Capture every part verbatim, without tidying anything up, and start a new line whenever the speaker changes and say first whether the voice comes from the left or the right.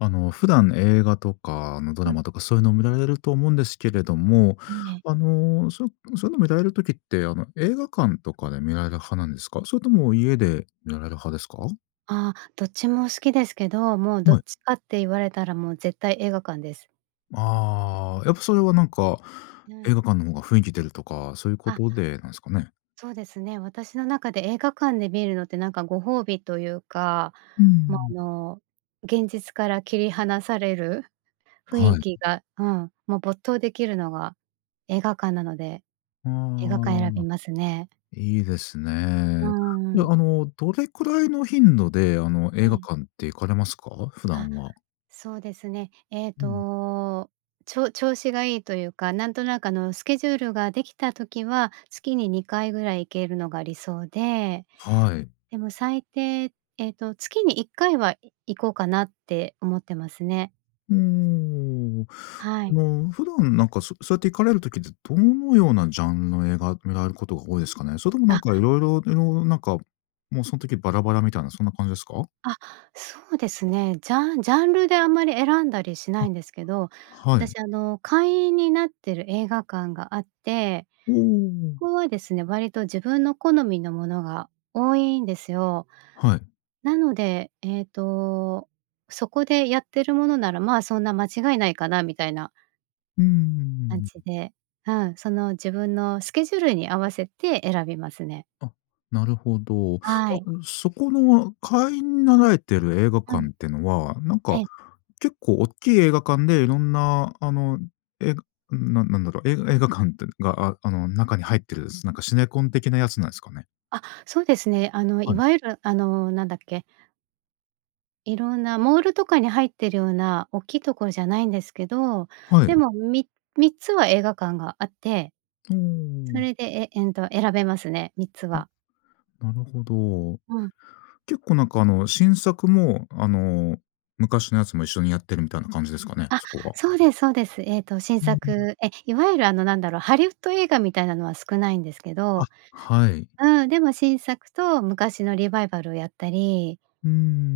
left: あの、普段映画とか、あの、ド
right: う
left: ラ
right: ん。
left: マとかそういうのを観られると思うんですけれども、
right: うん、ね。
left: あの、そそういうの観られる時って、あの、映画館とかで観られる派なんですか？それとも家で観られる派ですか？
right: ああ、どっちも好きですけど、もうど
left: は
right: っ
left: い。
right: ちかって言われたら、もう絶対、映画館です。
left: ああ、やっぱ、それはなんか、
right: う
left: 映
right: ん。
left: 画館の方が雰囲気出るとか、そういうこ
right: あ。
left: とで、なんすかね？
right: そうですね、私の中で映画館で観るのって、なんか、ご褒美というか、
left: うー
right: ま、
left: ん。
right: あの、現実から切り離されるふいん
left: はい。
right: きが、うん、もう没頭できるのが映画館なので、
left: あ
right: 映画館選
left: あ。
right: びますね。
left: いいです
right: うー
left: ね。で、
right: ん。
left: あの、どれくらいの頻度で、あの、
right: え
left: 映画
right: え。
left: 館って行かれますか？普
right: あ、
left: 段は。
right: そうですね。えっ
left: うん。
right: と、ちょ調子がいいというか、なんとなく、あの、スケジュールができた時は、月ににかいぐらい行けるのが理想で、
left: はい。
right: でも最低、えっと、月にいっかいは、い行こうかなって思ってますね。
left: うーん。
right: は
left: あ
right: い。
left: の、普段なんか、そそうやって行かれる時って、どのようなジャンルの映画、観られることが多いですかね？それともな
right: あ。
left: んか色々色々なんか、もうそん時バラバラみたいなそんな感じですか？
right: あ、そうですね、ジャンジャンルであんまり選んだりしな
left: あ、
right: いんですけど、
left: はい。
right: 私、あの、会員になってる映画館があって、
left: うーん。
right: そこはですね、割と自分の好みのものが多いんですよ。
left: はい。
right: なので、えっと、そこでやってるものなら、まあ、そんな間違いないかなみたいな。
left: うー
right: 感
left: ん。
right: じで、うん、その自分のスケジュールに合わせて選びますね。
left: あ、なるほど。
right: はい。
left: あの、そこの、あ会員になられてる映画
right: うん。
left: 館ってのは、なん
right: え
left: か、
right: え。
left: 結構おっきい映画館で色んな、あの、映画うーん、なんなんだろう、映画映画館ってのが、あ、あの中に入ってる、すなんかシネコン的なやつなんすかね？
right: あ、そうですね。あの、い
left: はい。
right: わゆる、あの、何だっけ。色んなモールとかに入ってるような、おっきいところじゃないんですけど、
left: は
right: で
left: い。
right: も、みみっつは映画館があって
left: うー
right: そ
left: ん。
right: れで、え、えんと、選べますね、みっつ
left: うん、
right: は。
left: なるほど。
right: うん。
left: 結構なんか、あの、新作も、あの、昔のやつも一緒にやってるみたいな感じですかね？
right: あ、
left: そこは。
right: そうですそうです。えっと、新
left: ふーん。
right: 作、え、いわゆる、あの、何だろう、ハリウッド映画みたいなのは少ないんですけ
left: あ、
right: ど
left: はい。
right: うん、でも新作と昔のリバイバルをやったり、
left: うー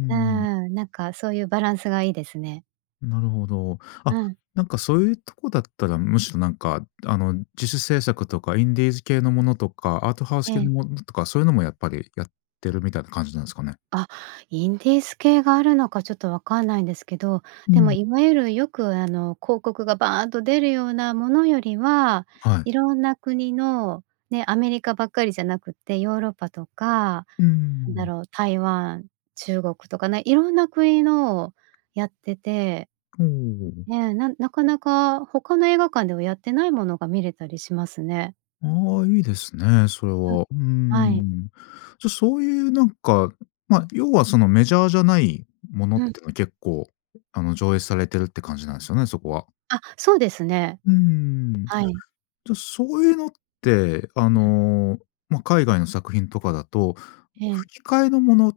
right: うー
left: ん。
right: ん、なんか、そういうバランスがいいですね。
left: なるほど。あ、
right: うん。
left: なんか、そういうとこだったら、寧ろなんか、あの、自主制作とかインディーズ系のものとか、アートハウス
right: え
left: 系
right: え。
left: のものとか、そういうのもやっぱり、やってるみたいな感じなんすかね？
right: あ、インディース系があるのかちょっと分かんないんですけど、
left: う
right: でも、
left: ん。
right: いわゆるよく、あの、広告がバーンっと出るようなものよりは、
left: はい。
right: 色んな国の、ね、アメリカばっかりじゃなくて、ヨーロッパとか、
left: うー
right: なんだ
left: ん。
right: ろう、台湾、中国とかね、色んな国のをやってて
left: ほう、おおお。
right: ね、ななかなか他の映画館ではやってないものが見れたりしますね。
left: ああ、いいですね、それ
right: うん。
left: は。うー
right: はい。
left: ん。じゃ、そういう、なんか、ま、要はそのメジャーじゃないものっ
right: うん。
left: てのを結構、あの、上映されてるって感じなんすよね、そこは。
right: あ、そうですね。
left: うーん。
right: はい。
left: じゃ、そういうのって、あ
right: うん。
left: の、ま、海外の作品とかだと、
right: ええ。
left: 吹き替えのもの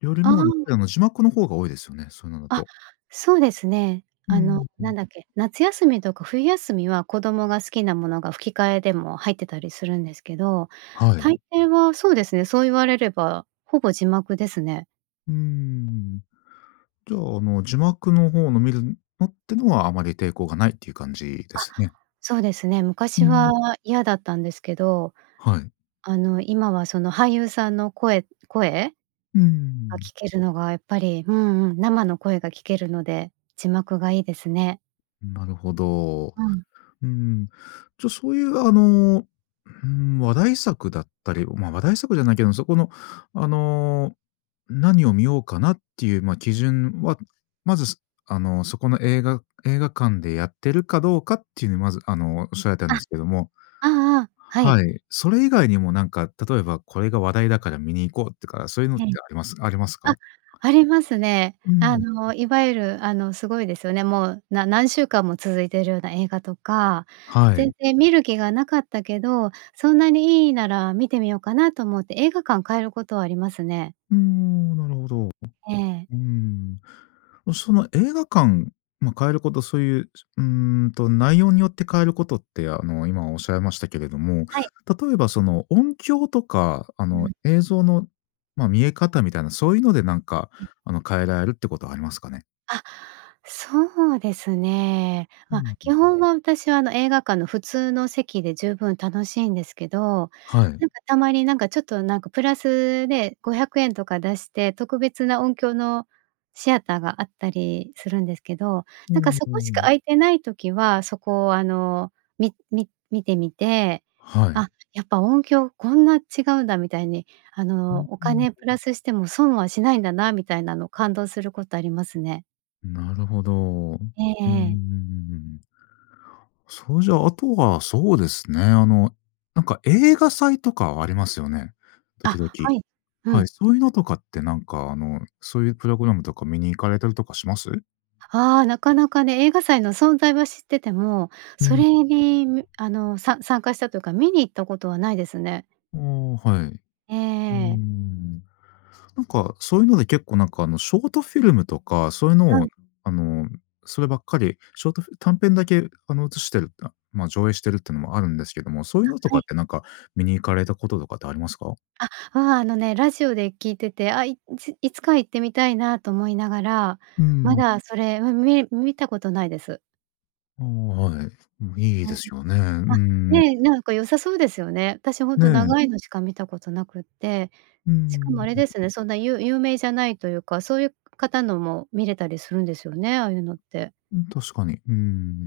left: より
right: あ
left: も、やっ
right: あ。
left: ぱり、あの、字幕の方が多いですよね、そういうのだ
right: あ、
left: と。
right: そうですね。
left: うー
right: あの、
left: ん、うん。
right: 何だっけ？夏休みとか冬休みは、子供が好きなものが吹き替えでも入ってたりするんですけど、
left: はい。
right: 大抵はそうですね、そう言われれば、ほぼ字幕ですね。
left: うーん。じゃあ、あの、字幕の方の見るのってのはあまり抵抗がないっていう感じで
right: あ、
left: すね。
right: そうですね。
left: う
right: 昔
left: ん。
right: は嫌だったんですけど。
left: はい。
right: あの、今は、その、俳優さんの声声？
left: うー
right: が
left: ん。
right: 聞けるのがやっぱり、うんうん、生の声が聞けるので、字幕がいいですね。
left: なるほど。
right: うん。
left: うん、じゃ、そういう、あの、うん、話題作だったり、ま、話題作じゃないけどそこの、あの、何を見ようかなっていう、ま、基準は、まず、あの、そこの映画映画館でやってるかどうかっていうのにまず、あの、おっしゃられたん
right: あ、あ
left: ですけども。
right: あああ、はい。
left: はい。それ以外にも、なんか、例えばこれが話題だから見に行こうとか、そういうのっ
right: え
left: て
right: え、
left: ありますあります
right: あ、
left: か？
right: ありますね。
left: う
right: あ
left: ん。
right: の、いわゆる、あの、すごいですよね。もう、な何週間も続いているような映画とか
left: は
right: 全
left: い。
right: 然見る気がなかったけどそんなにいいなら見てみようかなと思って映画館変えることはありますね。
left: うーん、なるほど。う
right: ええ。
left: ーん。その、映画館、ま、変えること、そういう、うーんと、内容によって変えることって、あの、今おっしゃいましたけれども、
right: はい。
left: 例えば、その、音響とか、あ
right: う
left: の、
right: ん。
left: 映像の、ま、見え方みたいなそういうので、なんか、
right: え。
left: あの、変えられるってことはありますかね？
right: あ。そうですね。
left: う
right: ま、
left: ん。
right: 基本は私は、あの、映画館の普通の席で十分楽しいんですけど、
left: はい。
right: なんか、たまに、なんか、ちょっとなんかプラスでごひゃくえんとか出して特別な音響の、シアターがあったりするんですけど、
left: う
right: なんか
left: ん
right: そ
left: う
right: こしか
left: ん。
right: 空いてない時はそこを、あの、みみ見てみて、
left: はい。
right: あ、やっぱ音響こんな違うんだ、みたいに、あ
left: う
right: の、お
left: ーん。
right: 金プラスしても損はしないんだなみたいなのを感動することありますね。
left: なるほど。うん
right: ええ
left: うんうんう
right: ええ。
left: んうん。それじゃあ、あとは、そうですね。あの、なんか映画祭とかありますよね？時
right: あ、
left: 々。
right: はい。う
left: はい。
right: ん。
left: そういうのとかってなんか、あの、そういうプログラムとか見に行かれたりとかします？
right: ああ、なかなかね、映画祭の存在は知ってても、
left: う
right: そ
left: ん。
right: れに、むあの、さ参加したというか見に行ったことはないですね。
left: ああ、はい。
right: ええー
left: うー
right: ええ。
left: ん。なんか、そういうので結構なんか、あの、ショートフィルムとか、そういう
right: う
left: のを、
right: ん。
left: あの、そればっかり、ショートフ短編だけ、あの、映してるあ、ま、上映してるっていうのもあるんですけども、そういうのと
right: あ、は
left: か
right: い。
left: ってなんか、見に行かれたこととかってありますか？
right: あ、うん。あのね、ラジオで聞いてて、あ、いいついつか行ってみたいなと思いながら、
left: う
right: ま
left: ん。
right: だそれ、うん。み見たことないです。
left: あ、はい。いい
right: うん。
left: ですよね。う
right: あ、
left: ん。
right: ね、なんか良さそうですよね。私、本当、
left: ね。
right: 長いのしか見たことなくって、
left: うー
right: しかも、
left: ん。
right: あれですね、そんな、ゆ有名じゃないというか、そういう方のも見れたりするんですよね、ああいうのって。
left: うん、確かに。うー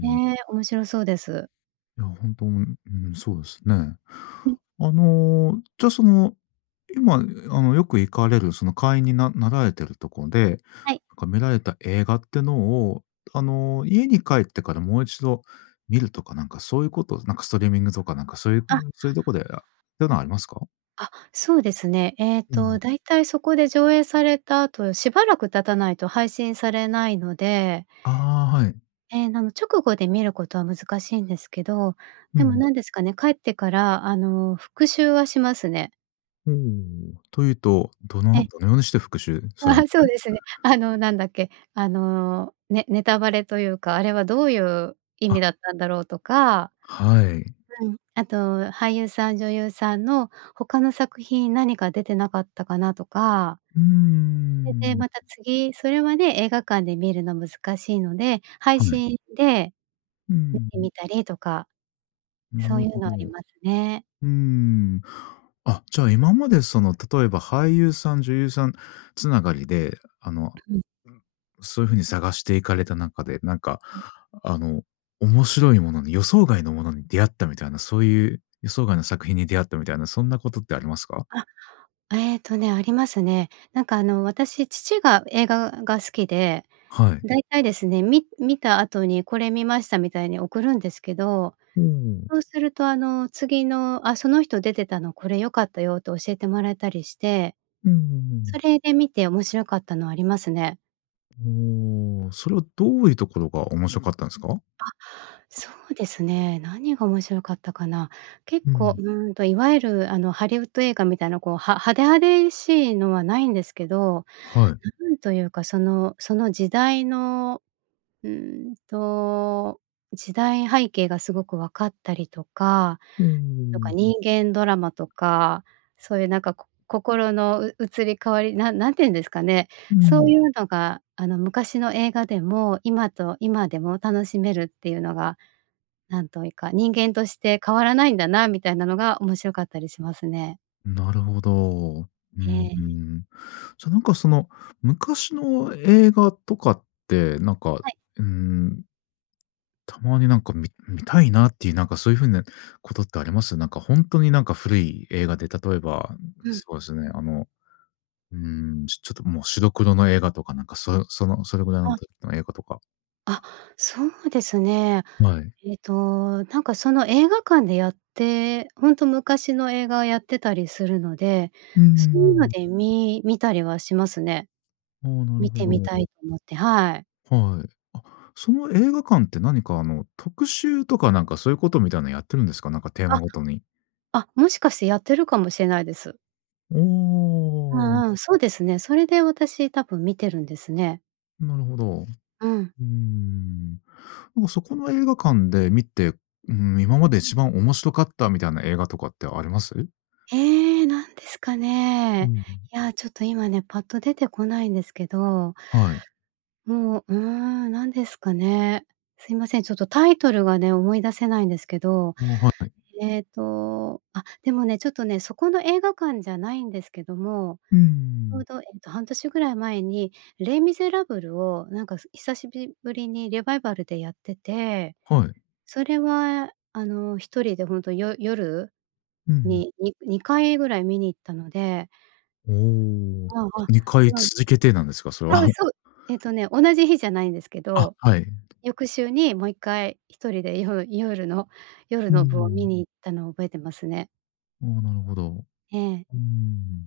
right: へえ、面白そうです。
left: いや、本当、うん、そうですね。
right: うん。
left: あの、じゃあ、その、今、あの、よく行かれる、その、会員にななられてるとこで、
right: はい。
left: なんか見られた映画ってのを、あの、家に帰ってからもういちど、見るとかなんか、そういうこと、なんか、ストリーミングとか、なんか、そういう、
right: あ。
left: そういうとこであ、っていうのはありますか？
right: あ、そうですね。えっ
left: う
right: と、
left: ん。
right: だいたいそこで上映された後、しばらく経たないと配信されないので。
left: あ、はい。
right: え、あの、直後で見ることは難しいんですけど、
left: う
right: でも、
left: ん。
right: 何ですかね、帰ってから、あの、復習はしますね。
left: おお。というと、どの
right: え。
left: どのようにして復習され
right: そうですね。あの、なんだっけ？あの、ネネタバレというか、あれはどういう意
left: あ。
right: 味だったんだろうとか
left: はい。
right: うん、あと俳優さん、女優さんの、他の作品何か出てなかったかなとか。
left: うー
right: それで
left: ん。
right: また次それはね、映画館で観るのは難しいので、配
left: はい。
right: 信で
left: う
right: 見
left: ん。
right: てみたりとか。
left: な
right: そ
left: る
right: うい
left: ほ
right: うのあ
left: ど。
right: りますね。
left: うーん。あ、じゃあ、今まで、その、例えば俳優さん、女優さんつながりで、あの、ん、
right: うん。
left: そういう風に探していかれた中で、なんか、
right: うん。
left: あの、面白いものに、予想外のものに出会ったみたいな、そういう、予想外の作品に出会ったみたいな、そんなことってありますか？
right: あ、えっとね、ありますね。なんか、あの、私、父が映画が好きで、
left: はい。
right: だいたいですね、見見た後に、これ見ましたみたいに送るんですけど、
left: おお。
right: そうすると、あの、次の「あ、その人出てたのこれ良かったよ」と教えてもらえたりして。
left: うんうんう
right: そ
left: ん。
right: れで見て面白かったのはありますね。
left: おお、それはどういうところが面白かったんですか？
right: あ、そうですね。何が面白かったかな。結
left: う
right: 構、
left: ん。
right: うんと、いわゆるあのハリウッド映画みたいなこう、は派手派手しいのはないんですけど、
left: はい。
right: なんというかその、その時代の、うんと、時代背景がすごくわかったりとか、
left: うー
right: とか
left: ん。
right: 人間ドラマとか、そういうなんか、こ心のう移り変わり、な何て言うんですかね、
left: う
right: そう
left: ん。
right: いうのがあの昔の映画でも今と今でも楽しめるっていうのが、なんというか、人間として変わらないんだなみたいなのが面白かったりしますね。
left: なるほど。うー
right: ええ。
left: ん。じゃ、なんかその昔の映画とかって、なんか、う
right: はい。
left: ーんたまになんか、み観たいなっていうなんか、そういう風なことってあります？なんか、ほんとになんか、古い映画で、例えば、
right: うん。
left: そうですね。あの、うーん、ちょちょっと、もう白黒の映画とかなんか、そよその、それぐらいの
right: あ。
left: 時の映画とか。
right: あ、そうですね。
left: はい。
right: えっと、なんかその映画館でやって、ほんと昔の映画やってたりするので、
left: うんうんう
right: そういうの
left: んうん。
right: で、み観たりはしますね。
left: ああ、なる
right: 観
left: ほ
right: てみた
left: ど。
right: いと思って。はい。
left: はい。あ、その映画館って何かあの特集とか、なんかそういうことみたいのやってるんですか？なんかテーマ
right: あ、
left: ごとに。
right: あ、もしかしてやってるかもしれないです。
left: お
right: う
left: お。
right: んうん、そうですね。それで私、多分見てるんですね。
left: なるほど。う
right: うん。
left: ーん。ま、そこの映画館で見て、うーん、今まで一番面白かったみたいな映画とかってあります？
right: ええ、なんですか
left: うん
right: ね。
left: うん。
right: いや、ちょっと今ね、パッと出てこないんですけど
left: はい。
right: もううーん、何ですかね。すいません、ちょっとタイトルがね、思い出せないんですけど、
left: あ、はい。
right: えっと、あ、でもね、ちょっとね、そこの映画館じゃないんですけども、
left: うー
right: ちょう
left: ん。
right: ど、えっと、半年ぐらい前にレ・ミゼラブルを、なんか久しびぶりにリバイバルでやってて、
left: はい。
right: それは、あの、ひとりでほんと、よ夜
left: うん、う。
right: に、ににかいぐらい見に行ったので
left: おお、
right: うん、あ、
left: にかい
right: うん。
left: 続けてなんですか？それは。
right: あ、そう、えっとね、同じ日じゃないんですけ
left: あ、
right: ど、
left: はい。
right: 翌週に、もういっかいひとりで、よ夜の夜
left: うー
right: の部を見
left: ん。
right: に行ったのを覚えてますね。
left: ああ、なるほど。
right: ええ。
left: うーん。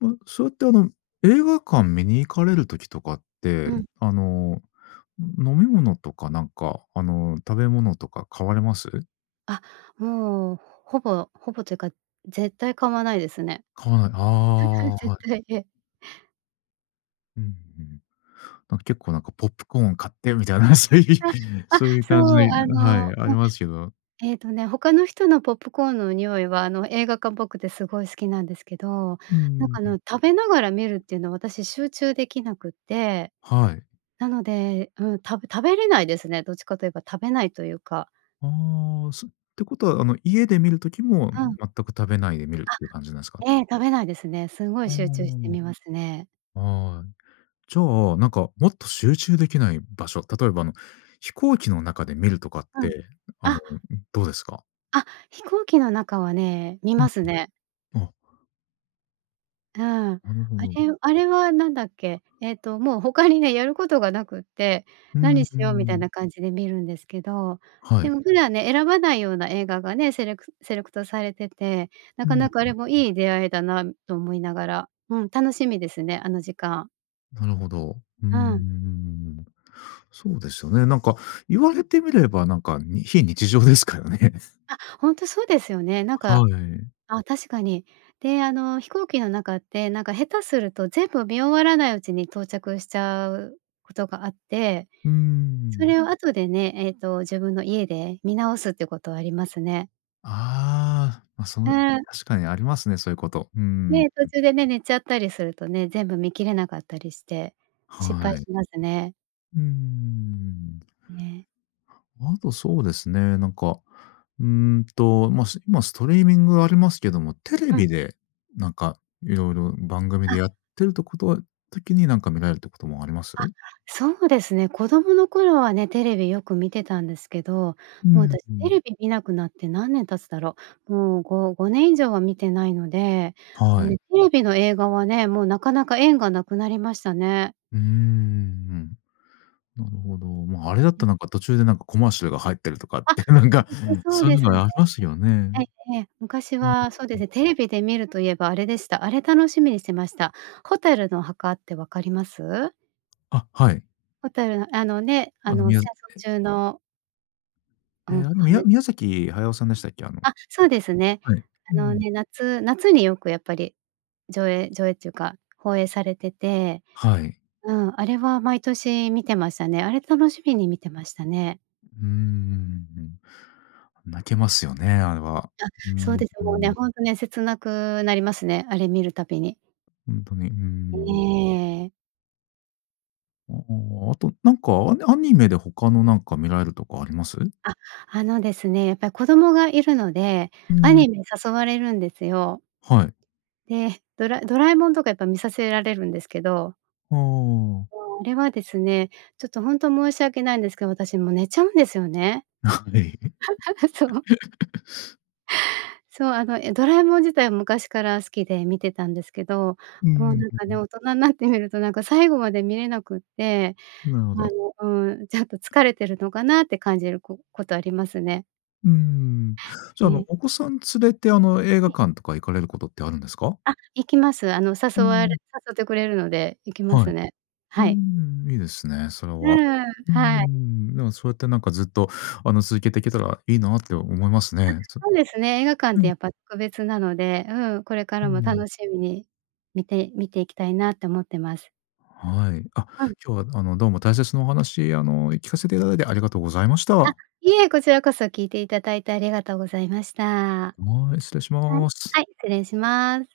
left: ま、そうやって、あの、映画館、見に行かれる時とかって、
right: うん。
left: あの、飲み物とか、なんか、あの、食べ物とか買われます？
right: あ、もう、ほぼほぼというか、絶対買わないですね。
left: 買わない、あ あ、
right: 絶
left: はい。
right: 対。ええ。
left: うんうん。なんか結構なんかポップコーン買ってみたいな、そういう
right: あ、あ、
left: そういう感じは
right: そうあの、
left: い、あり
right: う
left: ますけど。
right: ん、えっとね他の人のポップコーンの匂いはあの映画館っぽくてすごい好きなんですけど、
left: うー
right: なんかあ
left: ん。
right: の食べながら見るっていうのは私集中できなくって。
left: はい。
right: なので、うん、食べ食べれないですね。どっちかと言えば食べないというか。
left: ああ、すってことはあの家で見る時も
right: うん。
left: 全く食べないで見る
right: あ、
left: っていう感じなんですか？
right: ええ、食べないですね。すごい
left: ほ
right: 集中してみま
left: お。
right: すね。
left: はい。じゃあ、なんかもっと集中できない場所、例えばあの飛行機の中で見るとかっ
right: うん。
left: て、あの
right: あ。
left: どうですか？
right: あ、飛行機の中はね、見
left: う
right: ま
left: ん
right: すね。
left: うん。ああ。
right: うん、あ
left: なるほど。
right: れあれは何だっけ？えっともう他にねやることがなくって
left: うん
right: 何し
left: う
right: ようみたい
left: ん。
right: な感じで見るんですけど、
left: は
right: で
left: い。
right: も普段ね、選ばないような映画がね、セレクセレクトされてて、な
left: う
right: か
left: ん
right: なかあ
left: うん。
right: れもいい出会いだなと思いながら、うん、楽しみですね、あの時間。
left: なるほど。うー
right: うん。
left: ん。そうですよね。なんか、言われてみればなんか、に非日常ですからね。
right: あ、ほんとそうですよね。なんか
left: はい。
right: あ、確かに。で、あの、飛行機の中ってなんか下手すると、全部見終わらないうちに到着しちゃうことがあって。
left: うー
right: そ
left: ん。
right: れを後でね、えっと、自分の家で、見直すってことはありますね。
left: ああ、ま、そ
right: う
left: の、
right: ん。
left: 確かにありますね。そういうこと。うーん。
right: ね、途中でね、寝ちゃったりするとね。全部見きれなかったりして、失
left: は
right: 敗
left: い。
right: しますね。
left: うーん。
right: ね。
left: あと、そうですね。なんか、うーんと、まあ、し今ストリーミングがありますけども、テレ
right: うん。
left: ビで、なんか、色々番組
right: あ。
left: でやってるってことはときになんか見られるっていうこともあります？
right: あ、そうですね。子供の頃はね、テレビよく見てたんですけど、
left: う
right: もう
left: ん
right: 私
left: う
right: テ
left: ん。
right: レビ見なくなって何年経つだろう。もう、ごごねん以上は見てないので、もう
left: はい。
right: ねテレビの映画はね、もうなかなか縁がなくなりましたね。
left: うーん。うん。なるほど。まあ、あれだっ
right: う
left: たら
right: ん。
left: なんか、途中でなんか、コマーシャルが入ったりとかっ
right: あ、
left: てなんか、
right: ほんと、そう
left: そう
right: で
left: いうの
right: すね。
left: がありましたけどね。
right: ええええ。昔
left: うーん。
right: は、そうですね。テレビで見るといえばあれでした。あれ楽しみにしてました。火垂るの墓ってわかります？
left: あ、はい。
right: 火垂るのあのね、あ
left: あの、
right: の、
left: みや
right: 戦
left: ざえ。
right: 争中のう
left: え、
right: ん、
left: あ、
right: は
left: 宮
right: ね
left: 宮崎駿さんでしたっけ、あの
right: あ、そうですね。
left: はい。う
right: あの
left: ん。
right: ね、夏夏によくやっぱり、上映上映っていうか、放映されてて。
left: はい。
right: うん、あれは毎年見てましたね。あれ楽しみに見てましたね。
left: うーん。泣けますよね、あれは。
right: あ、
left: う
right: そう
left: ん
right: です。
left: う
right: もうね、
left: ん。
right: ほんとね、切なくなりますね、あれ見るたびに。
left: ほんとに、うー
right: え
left: ん。
right: え。
left: ああ、あとなんかアニアニメで他のなんか見られるとかあります？
right: あ、あのですね、やっぱり子供がいるので、
left: う
right: ア
left: ん。
right: ニメ誘われるんですよ。
left: はい。
right: で、ドラドラえもんとかやっぱ見させられるんですけど
left: ああ。
right: あの、あれはですね、ちょっとほんと、申し訳ないんですけど、私もう、寝ちゃうんですよね。
left: はい。
right: そう。そう、あの、え、ドラえもん自体、昔から好きで見てたんですけど。
left: うーん、
right: もう
left: うん
right: なんか
left: う
right: ね、
left: ん。
right: 大人んなって見ると、なんか最後まで見れなくって、
left: なるほ
right: あ
left: ど。
right: のうん、ちょっと疲れてるのかなって感じるこことありますね。
left: うーん。じゃあの、
right: ね。
left: お子さん連れて、あの映
right: は
left: 画
right: い。
left: 館とか行かれることってあるんですか？
right: あ、行きます。あの
left: う
right: 誘われ
left: ん。
right: 誘ってくれるので、行きま
left: はい。
right: すね。
left: うー
right: はい。
left: ん、いいですね、それ
right: う
left: は。
right: ん、
left: うー
right: はい。
left: ん、でもそうやってなんかずっと、あの続けていけたらいいなって思います
right: あ、
left: ね。そ
right: そうですね。映画館っ
left: う
right: て
left: ん。
right: やっぱ特別なので、うん、これか
left: うー
right: らも
left: ん。
right: 楽しみに見て見ていきたいなって思ってます。
left: はい。あ、
right: うん。
left: 今日はあの、どうも大切なお話、あの、聞かせていただいてありがとうございまし
right: あ、
left: た。
right: いえ、こちらこそ聞いていただいてありがとうございました。は
left: はい、失礼し
right: い、
left: ます。
right: はい、失礼します。